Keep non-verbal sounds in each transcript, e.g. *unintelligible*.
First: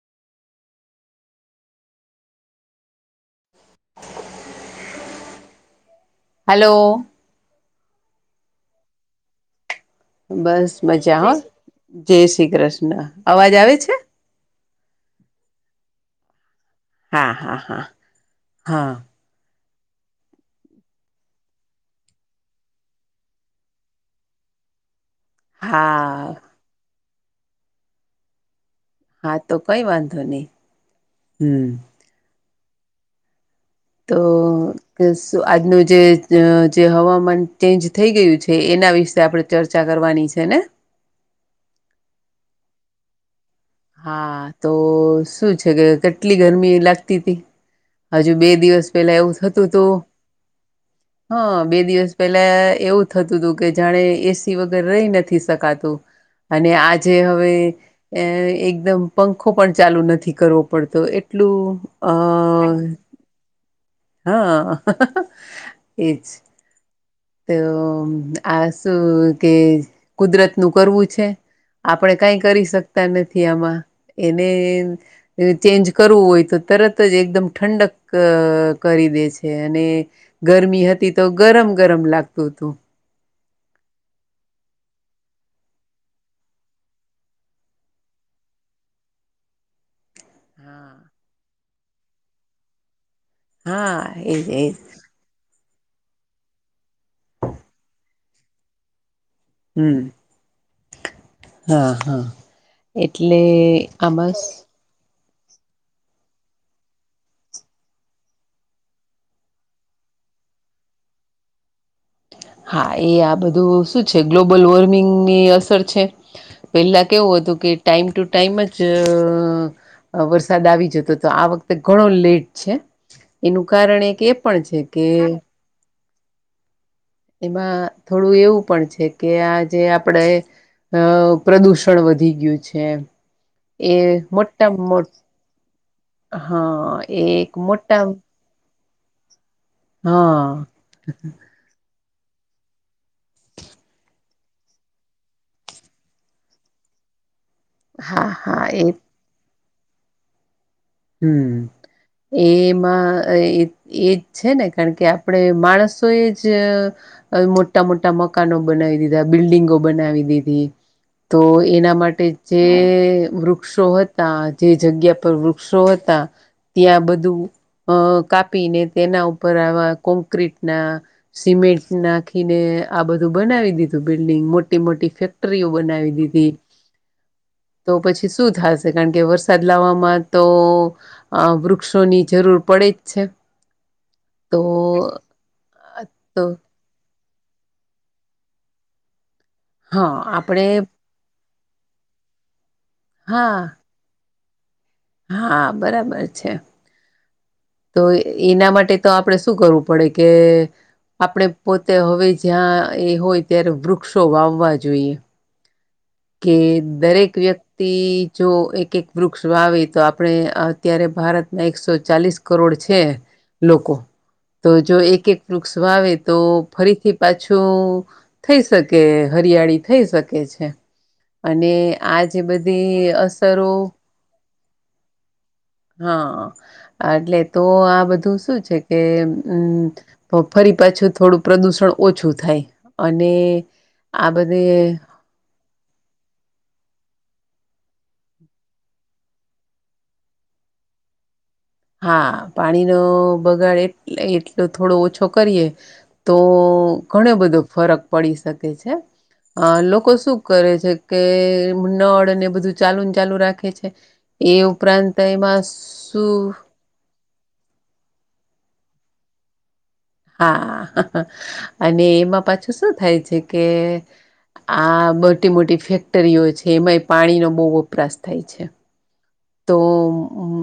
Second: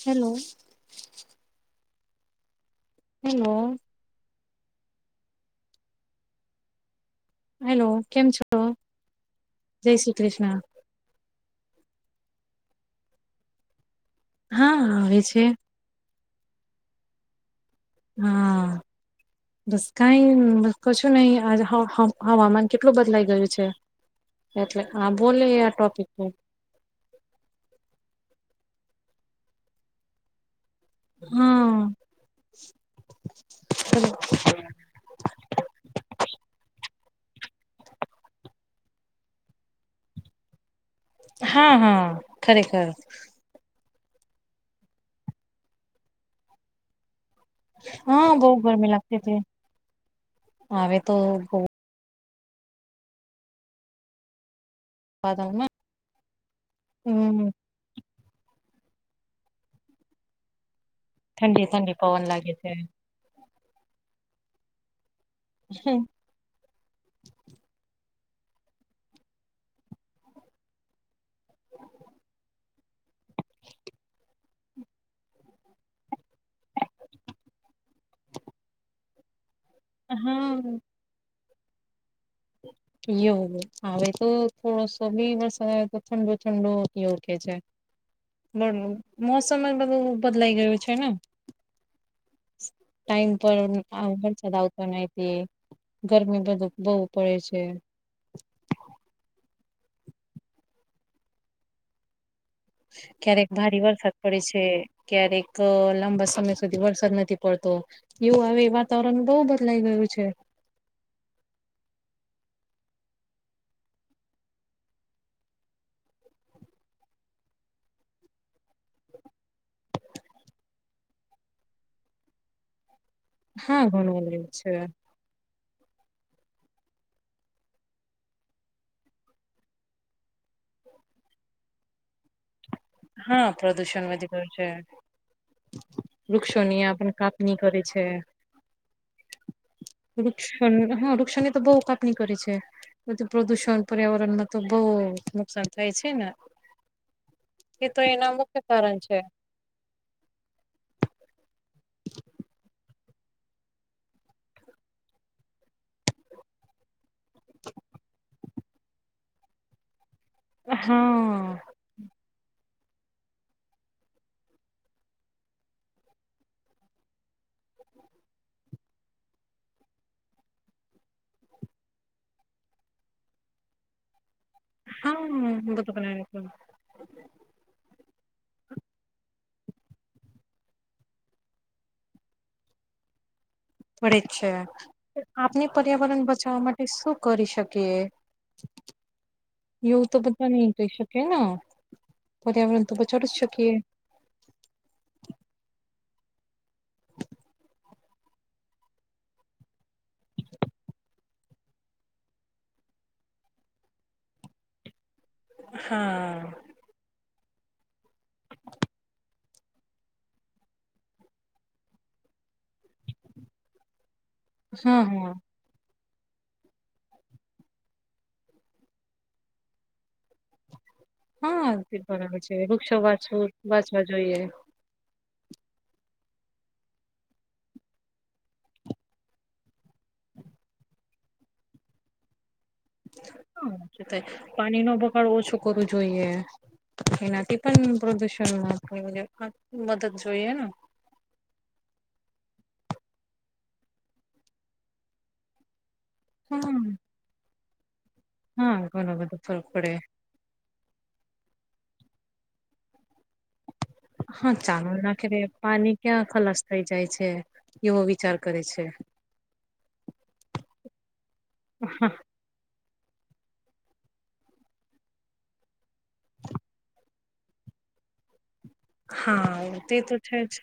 Hello. Hello hello. Hello કેમ છો. જય શ્રી કૃષ્ણ બસ મજા હો જય શ્રી કૃષ્ણ અવાજ આવે છે. હા આવે છે. હા, હા, હા, હા. બસ કંઈ બસ કશું નહી આ હવામાન કેટલું બદલાઈ ગયું છે. એટલે આ બોલી આ ટોપિક છે. હા હા તો કઈ વાંધો નહીં. હું. તો આજનું જે જે હવા મન ચેન્જ થઈ ગયું છે, એના વિશે આપણે ચર્ચા કરવાની છે, ને હા, હા, ખરેખર. હા તો શું છે, કે કેટલી ગરમી લાગતી હતી. હા હજુ બહુ બે દિવસ ગરમી પેલા લાગતી એવું હતી થતું હતું, હવે તો હ બહુ બે દિવસ. પેલા એવું થતું હતું, કે જાણે એસી વગેરે. રહી નથી વાતાવરણમાં શકાતું, અને આજે હમ હવે એકદમ પંખો પણ ચાલુ નથી કરવો. પડતો ઠંડી એટલું ઠંડી અ. પવન લાગે છે હા *unintelligible* એજ તો આ શું કે કુદરત નું કરવું છે. આપણે કંઈ કરી શકતા નથી, આમાં એમ. ચેન્જ કરવું હોય તો તરત જ એકદમ ઠંડક કરી દે છે. અને હા ગરમી હતી તો ગરમ ગરમ લાગતી. એવું હે. હવે તો થોડોસો બી વરસાદ આવે તો ઠંડો ઠંડો યોગ્ય છે. ન‌ળનુ મોસમ એ બધું બદલાઈ ગયું હા. છે, ને ટાઈમ પર હા ખર્ચ એજ ધર એજ આવતો નથી. હું ગરમી બધ બહુ પડે છે. હમ્મ. હા હા. એટલે ક્યારેક ભારે વરસાદ આમાં પડે છે. ક્યારેક લાંબા સમય સુધી વરસાદ નથી પડતો એવું હ વાતાવરણ બહુ બદલાઈ ગયું છે. હા એ આ બધું શું છે ગ્લોબલ વોર્મિંગની અસર છે પેલા કેવું. એવું હતું કે ટાઈમ ટુ ટાઈમ જ. વરસાદ આવી જતો તો આ વખતે ઘણો લેટ છે. એનું હા કારણ ઘણું એક એ બદલાયું પણ છે કે. એમાં થોડું એવું પણ છે કે આ જે આપડે. અ પ્રદુષણ વધી ગયું છે હા એ પ્રદુષણ વધી ગયું છે મોટા મોટ. વૃક્ષોની હા એક મોટા. હા વૃક્ષ હા વૃક્ષ ને તો બહુ ક. કઈ કરી છે પ્રદુષણ પર્યાવરણમાં તો બહુ નુકસાન થાય છે ને. એ તો હા એના મુખ્ય હા એ કારણ છે. અ એ એજ છે ને કારણ કે આપણે માણસો એ જ. મોટા મોટા મકાનો બનાવી દીધા બિલ્ડીિંગો બનાવી દીધી તો હા એના માટે. જે વૃક્ષો હતા જે જગ્યા પર વૃક્ષો હતા. ત્યાં બધું. અ કાપીને તેના ઉપર આવા કોંક્રીટ ના સિમેન્ટ નાખીને. આ બધું બનાવી દીધું બિલ્ડિંગ મોટી મોટી હા ફેક્ટરીઓ બનાવી દીધી. તો પછી શું થશે કારણ કે વર્ષ. સાદ લવામાં તો વૃક્ષોની જરૂર પડે જ છે. પડે છે તો આપની પર્યાવરણ તો બચાવવા માટે શું. કરી શકીએ એવું હા તો બધા આપણે નહી કહી શકે ને. પર્યાવરણ તો બ ચઢ છો હા કે. હા બરાબર છે. તો એના માટે તો આપણે શું કરવું પડે કે. આપણે પોતે હવે જ્યાં એ હોય ત્યારે વૃક્ષો વાવવા જોઈએ. હા કે દરેક. વ્યક્તિ જો એક એક વૃક્ષ વાવે તો આપણે અત્યારે ભારતમાં એકસો ચાલીસ. કરોડ છે લોકો તો જો હા એક હા એક વૃક્ષ વાવે. તો ફરીથી પાછું થઈ શકે હરિયાળી થઈ શકે છે. હા અને તે આ બરાબર જે છે વૃક્ષો બધી વાચવું અસરો. વાંચવા જોઈએ હા એટલે તો આ બધું શું છે કે હમ તોફરી. પાછું થોડું પ્રદુષણ ઓછું થાય. અને હા આ બધે પાણી નો બગાડ ઓછો કરવો જોઈએ એનાથી. પણ પ્રદુષણમાં આપ મદદ જોઈએ. હા પાણીનો બગાડ એટલે એટલો થોડો ઓછો કરીએ. તો હમ ઘણો બધો ફરક. પડી શકે હા છે ઘણો બધો ફરક અ પડે લોકો શું કરે છે કે. નળ અને બધું ચાલુ ચાલુ રાખે છે હા એ ચાલુ ઉપરાંત નાખે એમાં પાણી ક્યાં શું. ખલાસ થઈ જાય છે એવો વિચાર કરે છે. હા અને હા એમાં પાછું શું થાય છે કે. આ મોટી મોટી ફેક્ટરીઓ છે એમાંય પાણીનો બહુ વપરાશ થાય છે. હા તે તો છે જ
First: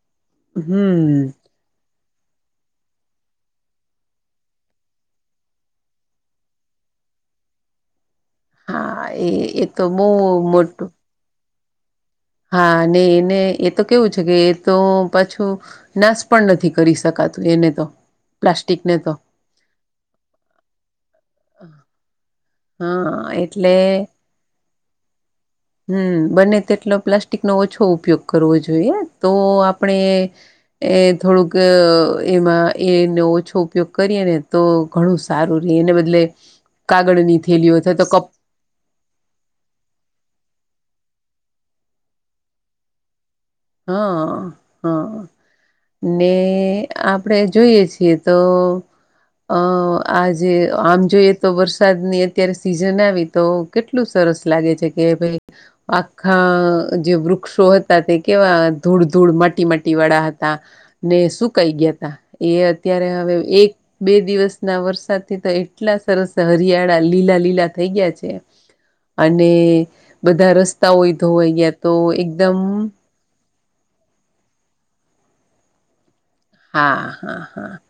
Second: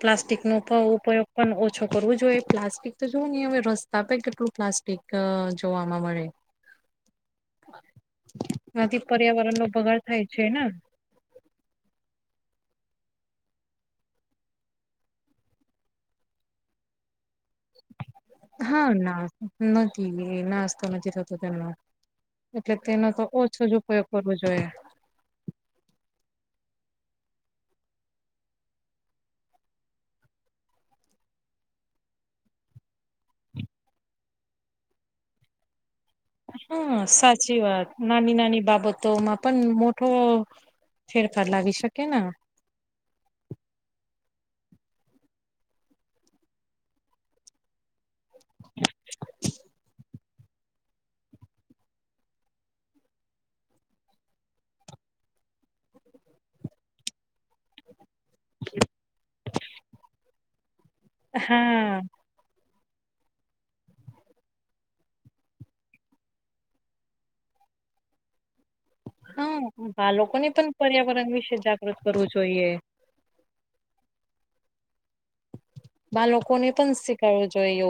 પ્લાસ્ટિક નો ઉપયોગ હમ પણ ઓછો. કરવું જોઈએ પ્લાસ્ટિક તો જોવું નહી હવે રસ્તા પરે કેટલું પ્લાસ્ટિક જોવા માં મળે. *inaudible* આથી હા એ પર્યાવરણનો એ તો બગાડ બહુ થાય છે ને. મોટું હા એને એ તો કેવું છે, કે એ તો પાછું નાશ પણ નથી કરી શકાતું. એને તો હા, પ્લાસ્ટિકને તો ના નથી નાસ્તો નથી, થતો તેમનો એટલે તેનો તો હા ઓછો જ ઉપયોગ કરવો જોઈએ. હું બને તેટલો પ્લાસ્ટિકનો ઓછો ઉપયોગ કરવો જોઈએ, તો આપણે. એ થોડુંક એમાં એનો ઓછો ઉપયોગ કરીએ ને તો ઘણું સારું રે એને બધું. હા સાચી વાત કપ નાની નાની બાબતો માં પણ મોટો ફેરફાર લાવી શકેને. હ, હ. ને આપણેે જોઈએ છીએ તો, અ આજે આમ જોઈએ તો વરસાદની અત્યારે સીઝન આવી તો કેટલું સરસ. સરસ લાગે છે, કે ભય આખા જે વૃક્ષો હતા તે કેવા ધૂળ ધૂળ માટી માટી વાળા હતા ને શું કઈ ગયા હા હતા, એ ત્યારે હવે એક બે દિવસના વરસાદથી તો એટલા સરસ હરિયાળા લીલા લીલા થઈ. થઈ ગયા છે. અને હા બાળકોને બધા પણ રસ્તાઓય પર્યાવરણ ધોવા વિશે ગયા તો જાગૃત કરવું એકદમ જોઈએ બાળકોને પણ હા હા શીખડવો હા જોઈએ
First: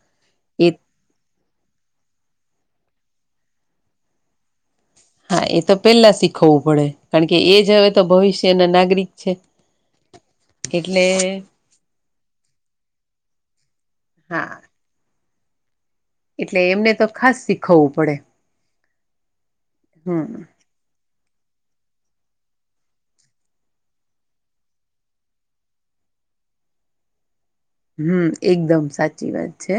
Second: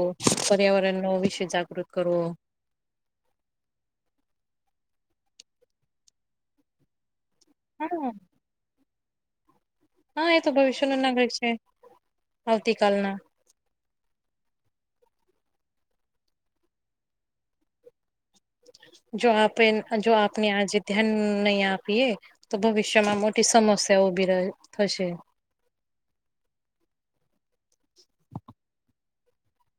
એ પર્યાવરણ નો વિશે જાગૃતિ ઉપયોગ કરવો. હા એ તો પેલા શીખવવું પડે કારણ કે એ જ હવે તો હા ભવિષ્યના નાગરિક છે. હા એ તો ભવિષ્ય ન એટલે નાગરિક છે, આવતીકાલના હા એટલે એમને તો ખાસ શીખવવું પડે. જો આપે જો આપને હમ આજે ધ્યાન નહી આપીએ તો ભવિષ્યમાં મોટી સમસ્યા ઉભી થશે. *inaudible* હું એકદમ સાચી વાત છે.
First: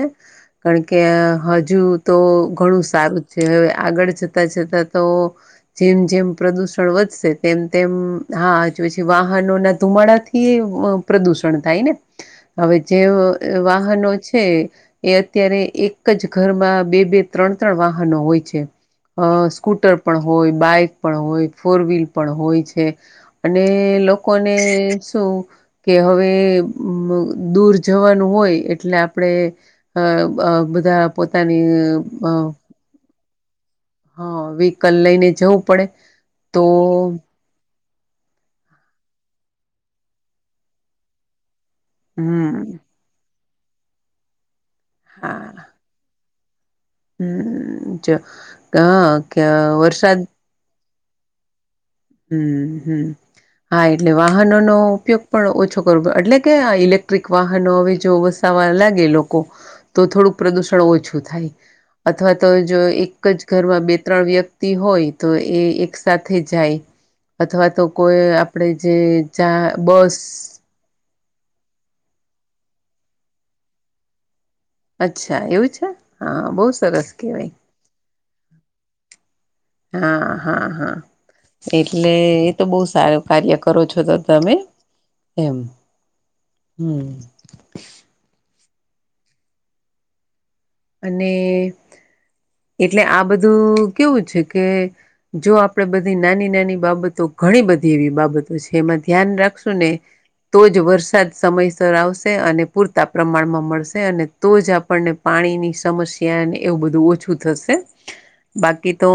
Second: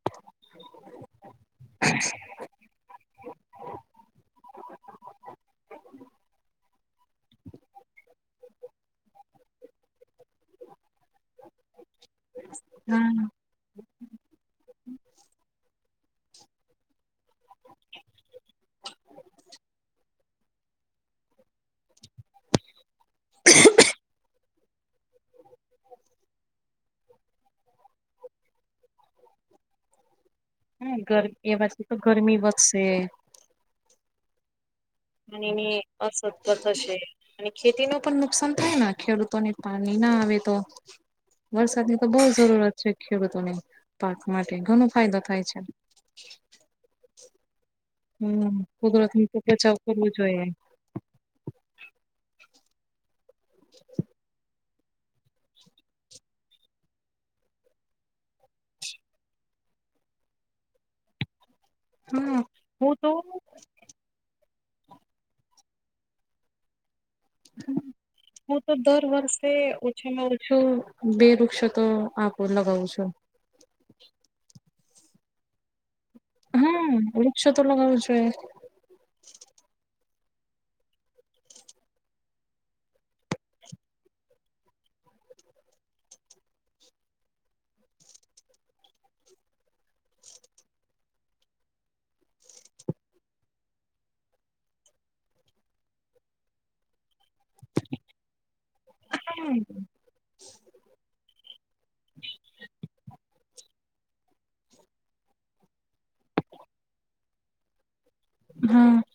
કારણ કે હજુ તો ઘણું સારું છે, હવે આગળ જતા જતા તો જેમ જેમ પ્રદુષણ વધશે તેમ તેમ હા જોય છે વાહનો ના ધુમાડા થી પ્રદુષણ થાય ને. હવે હા જે વાહનો છે, એ અત્યારે એક એક જ ઘરમાં બે બે ત્રણ ત્રણ વાહનો હોય છે, અ સ્કૂટર પણ હોય બાઈક પણ હોય ફોર વ્હીલ પણ હોય છે, અને લોકોને શું કે હવે દૂર જવાનું હોય એટલે આપણેે બધા પોતાની વકશે. હા વહિકલ લઈને જવું પડે અસત્વ તો, થશે અને ખેતી ન પણ નુકસાન થાય, ખેડૂતોને પાણી ના આવે તો. વરસાદની તો બહુ હમ જરૂરત છે, ખેડૂતોને પાક માટે ઘણો ફાયદો થાય છે. હા હમ હું કુદરત ની તો હ ખચાવ કરવું જોઈએ. હું હું હા એટલે વાહનોનો ઉપયોગ પણ ઓછો કરવો એટલે કે ઇલેક્ટ્રિક વાહનો હવે જો વસાવા લાગે લોકો તો થોડુંક પ્રદુષણ ઓછું થાય અથવા હા તો જો હું તો એક જ ઘરમાં બે ત્રણ વ્યક્તિ હોય તો એ એક સાથેથે જાય. અથવા તો કોઈ હું આપણે તો જે દર વર્ષે જ્યાં બસ ઓછામાં ઓછું બે વૃક્ષ તો આપું લગાવું છું. અચ્છા એવું છે, હા બહુ સરસ વૃક્ષો કહેવાય. તો લગાવું જોઈએ હા, હા, હા. એટલે એ તો બહુ સારું કાર્ય કરો છો, તો તમે એમ. હું અને, એટલે આ બધું કેવું છે, કે જો આપણેે બધી નાની નાની બાબતો. ઘણી બધી એવી બાબતો છે એમાં ધ્યાન રાખશું ને. તો જ વરસાદ સમયસર આવશે અને પૂરતા પ્રમાણમાં મળશે. અને તો જ આપણને પાણીની સમસ્યા એવું બધું ઓછું થશે. બાકી હા તો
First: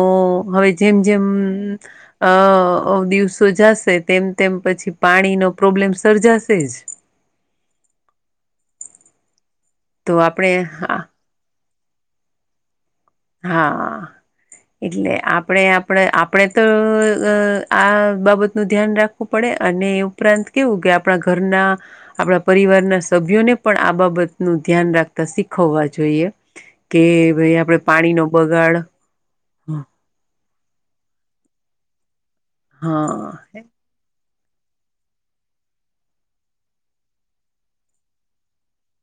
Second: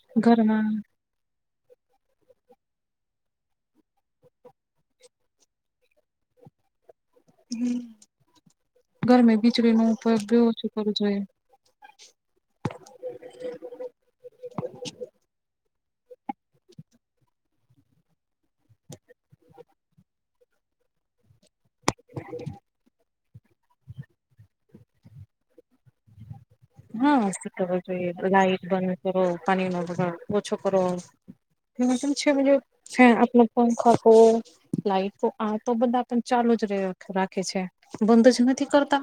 હવે ઘરમાં જેમ જેમ. અ દિવસો જાશે તેમ તેમ પછી પાણી નો પ્રોબ્લેમ સર્જાશે. *inaudible* હ ગરમે વીજળીનોો તો ઉપયોગ બ આપણે ઓછું કરવો હા જોઈએ. *unintelligible* *inaudible* હા એટલે આપણેે. પણ આપણે, તો આ બાબતનું ધ્યાન રાખવું પડે અને એ ઉપરાંત કેવું કે આપણા, ઘરના આપણા પરિવારના સભ્યોને પણ આ બાબતનું ધ્યાન રાખતા શીખવવા છે. જોઈએ, કે હા ભાઈ આપડે પાણી નો બગાડ પાણીન ઓછો, કરો. હા અછી, મુ પંખા કો. લાઈટ, તો આ તો બધા પણ ચાલુ જ રાખે છે. બંધ જ નથી કરતા.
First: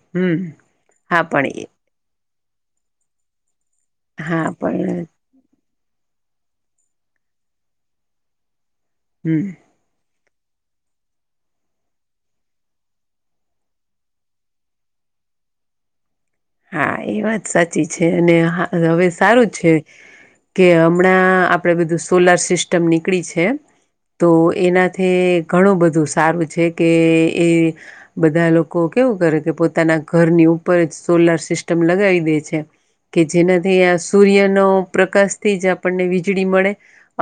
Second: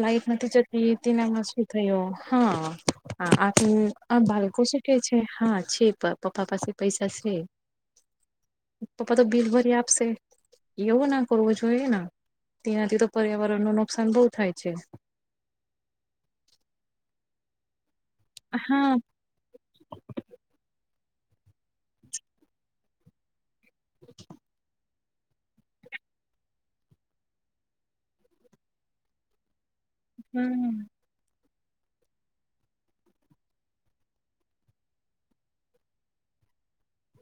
લાઈટ હમ નથી, જતી હા તેનામાં પણ શું એ થું હા. હમ, આ હા બાળકો શું કે પણ છે, હા છે. પપ્પા પાસે પૈસા છે પપ્પા તો હમ બિલ ભરી આપશે. એવું ના કરવો જોઈએ તનાથી તો પર્યાવરણ નું નુકસાન બહુ થાય. *unintelligible* હા એ વાત સાચી છે અને હા હવે સારું છે કે. હમણાં આપડે બધું સોલાર સિસ્ટમ નીકળી છે તો એના. ઘણું બધું સારું છે કે એ બધા લોકો કેવું કરે કે પોતે. પોતાના ઘરની ઉપર હા જ સોલાર સિસ્ટમ લગાવી દે છે. કે જેનાથી આ સૂર્યનો પ્રકાશથી જ આપણને વીજળી મળે.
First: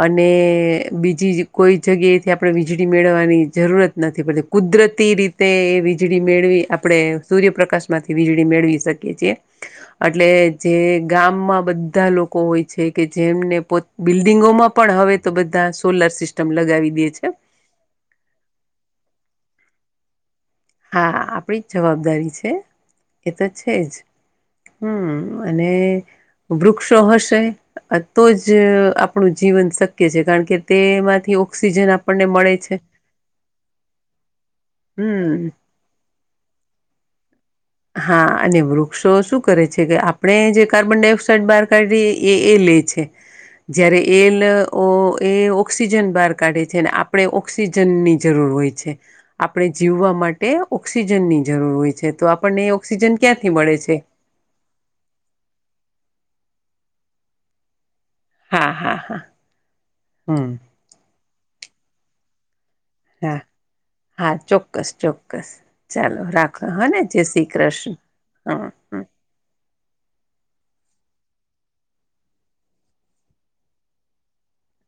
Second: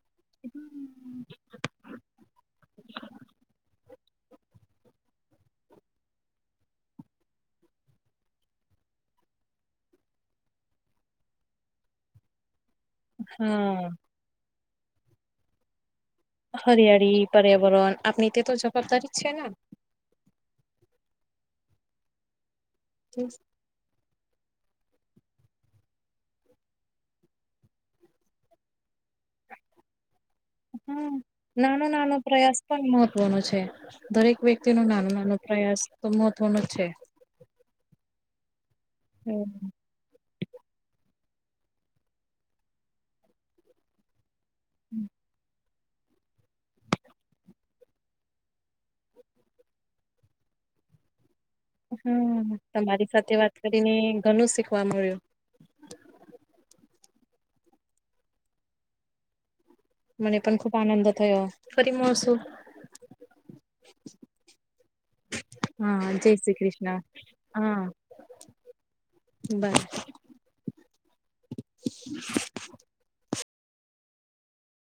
અને બીજી કોઈ જગ્યાએથી આપણે વીજળી મેળવવાની જરૂરત. નથી પડતી કુદરતી રીતે એ વીજળી મેળવી આપણે સૂર્યપ્રકાશ માંથી વીજળી મેળવી. એટલે જે ગામમાં બધા લોકો હોય. છે, કે જેમને પો હા બિલ્ડિંગોમાં પણ હવે તો બધા સોલાર સિસ્ટમ લગાવી દે હરિયાળી છે પર્યાવરણ આપણી તે તો જવાબદારી જ છેને. હા, આપડી જ જવાબદારી છે. એ તો છેજ. હમ, અને વૃક્ષો, હશે તો જ આપણું જીવન શક્ય છે. કારણ કે હ તેમાંથી ઓક્સિજન નાનો-નાનો આપણને મળે પ્રયાસ છે પણ મહત્વનો છે. દરેક વ્યક્તિ નુના નાનોુ હમ પ્રયાસ, તો મહત્ત્વનું છે. હા, અને વૃક્ષો શું કરે છે. કે આપણે જે કાર્બન ડાયોક્સા શટ બાર કાઢ એ એ લે છે. જયારે એ ઓક્સિજન બહાર કાઢે છે, આપણે ઓક્સિજન ની જરૂર હોય છે. આપણે જીવવા માટે ઓઑક્સિજન ની જરૂર હોય હ છે. તો આપ તમારી સાથે, વાત કરીને ઘણું શીખવા મળ્યુ હા-હા-હા. મને પણ ખુબ આનંદ થયો, ફરી મસુ હા હા, ચોક્કસ ચોક્કસ હા ચાલો જય શ્રી રાખો હ કૃષ્ણ જય શ્રી હા કૃષ્ણ હા, હમ બાય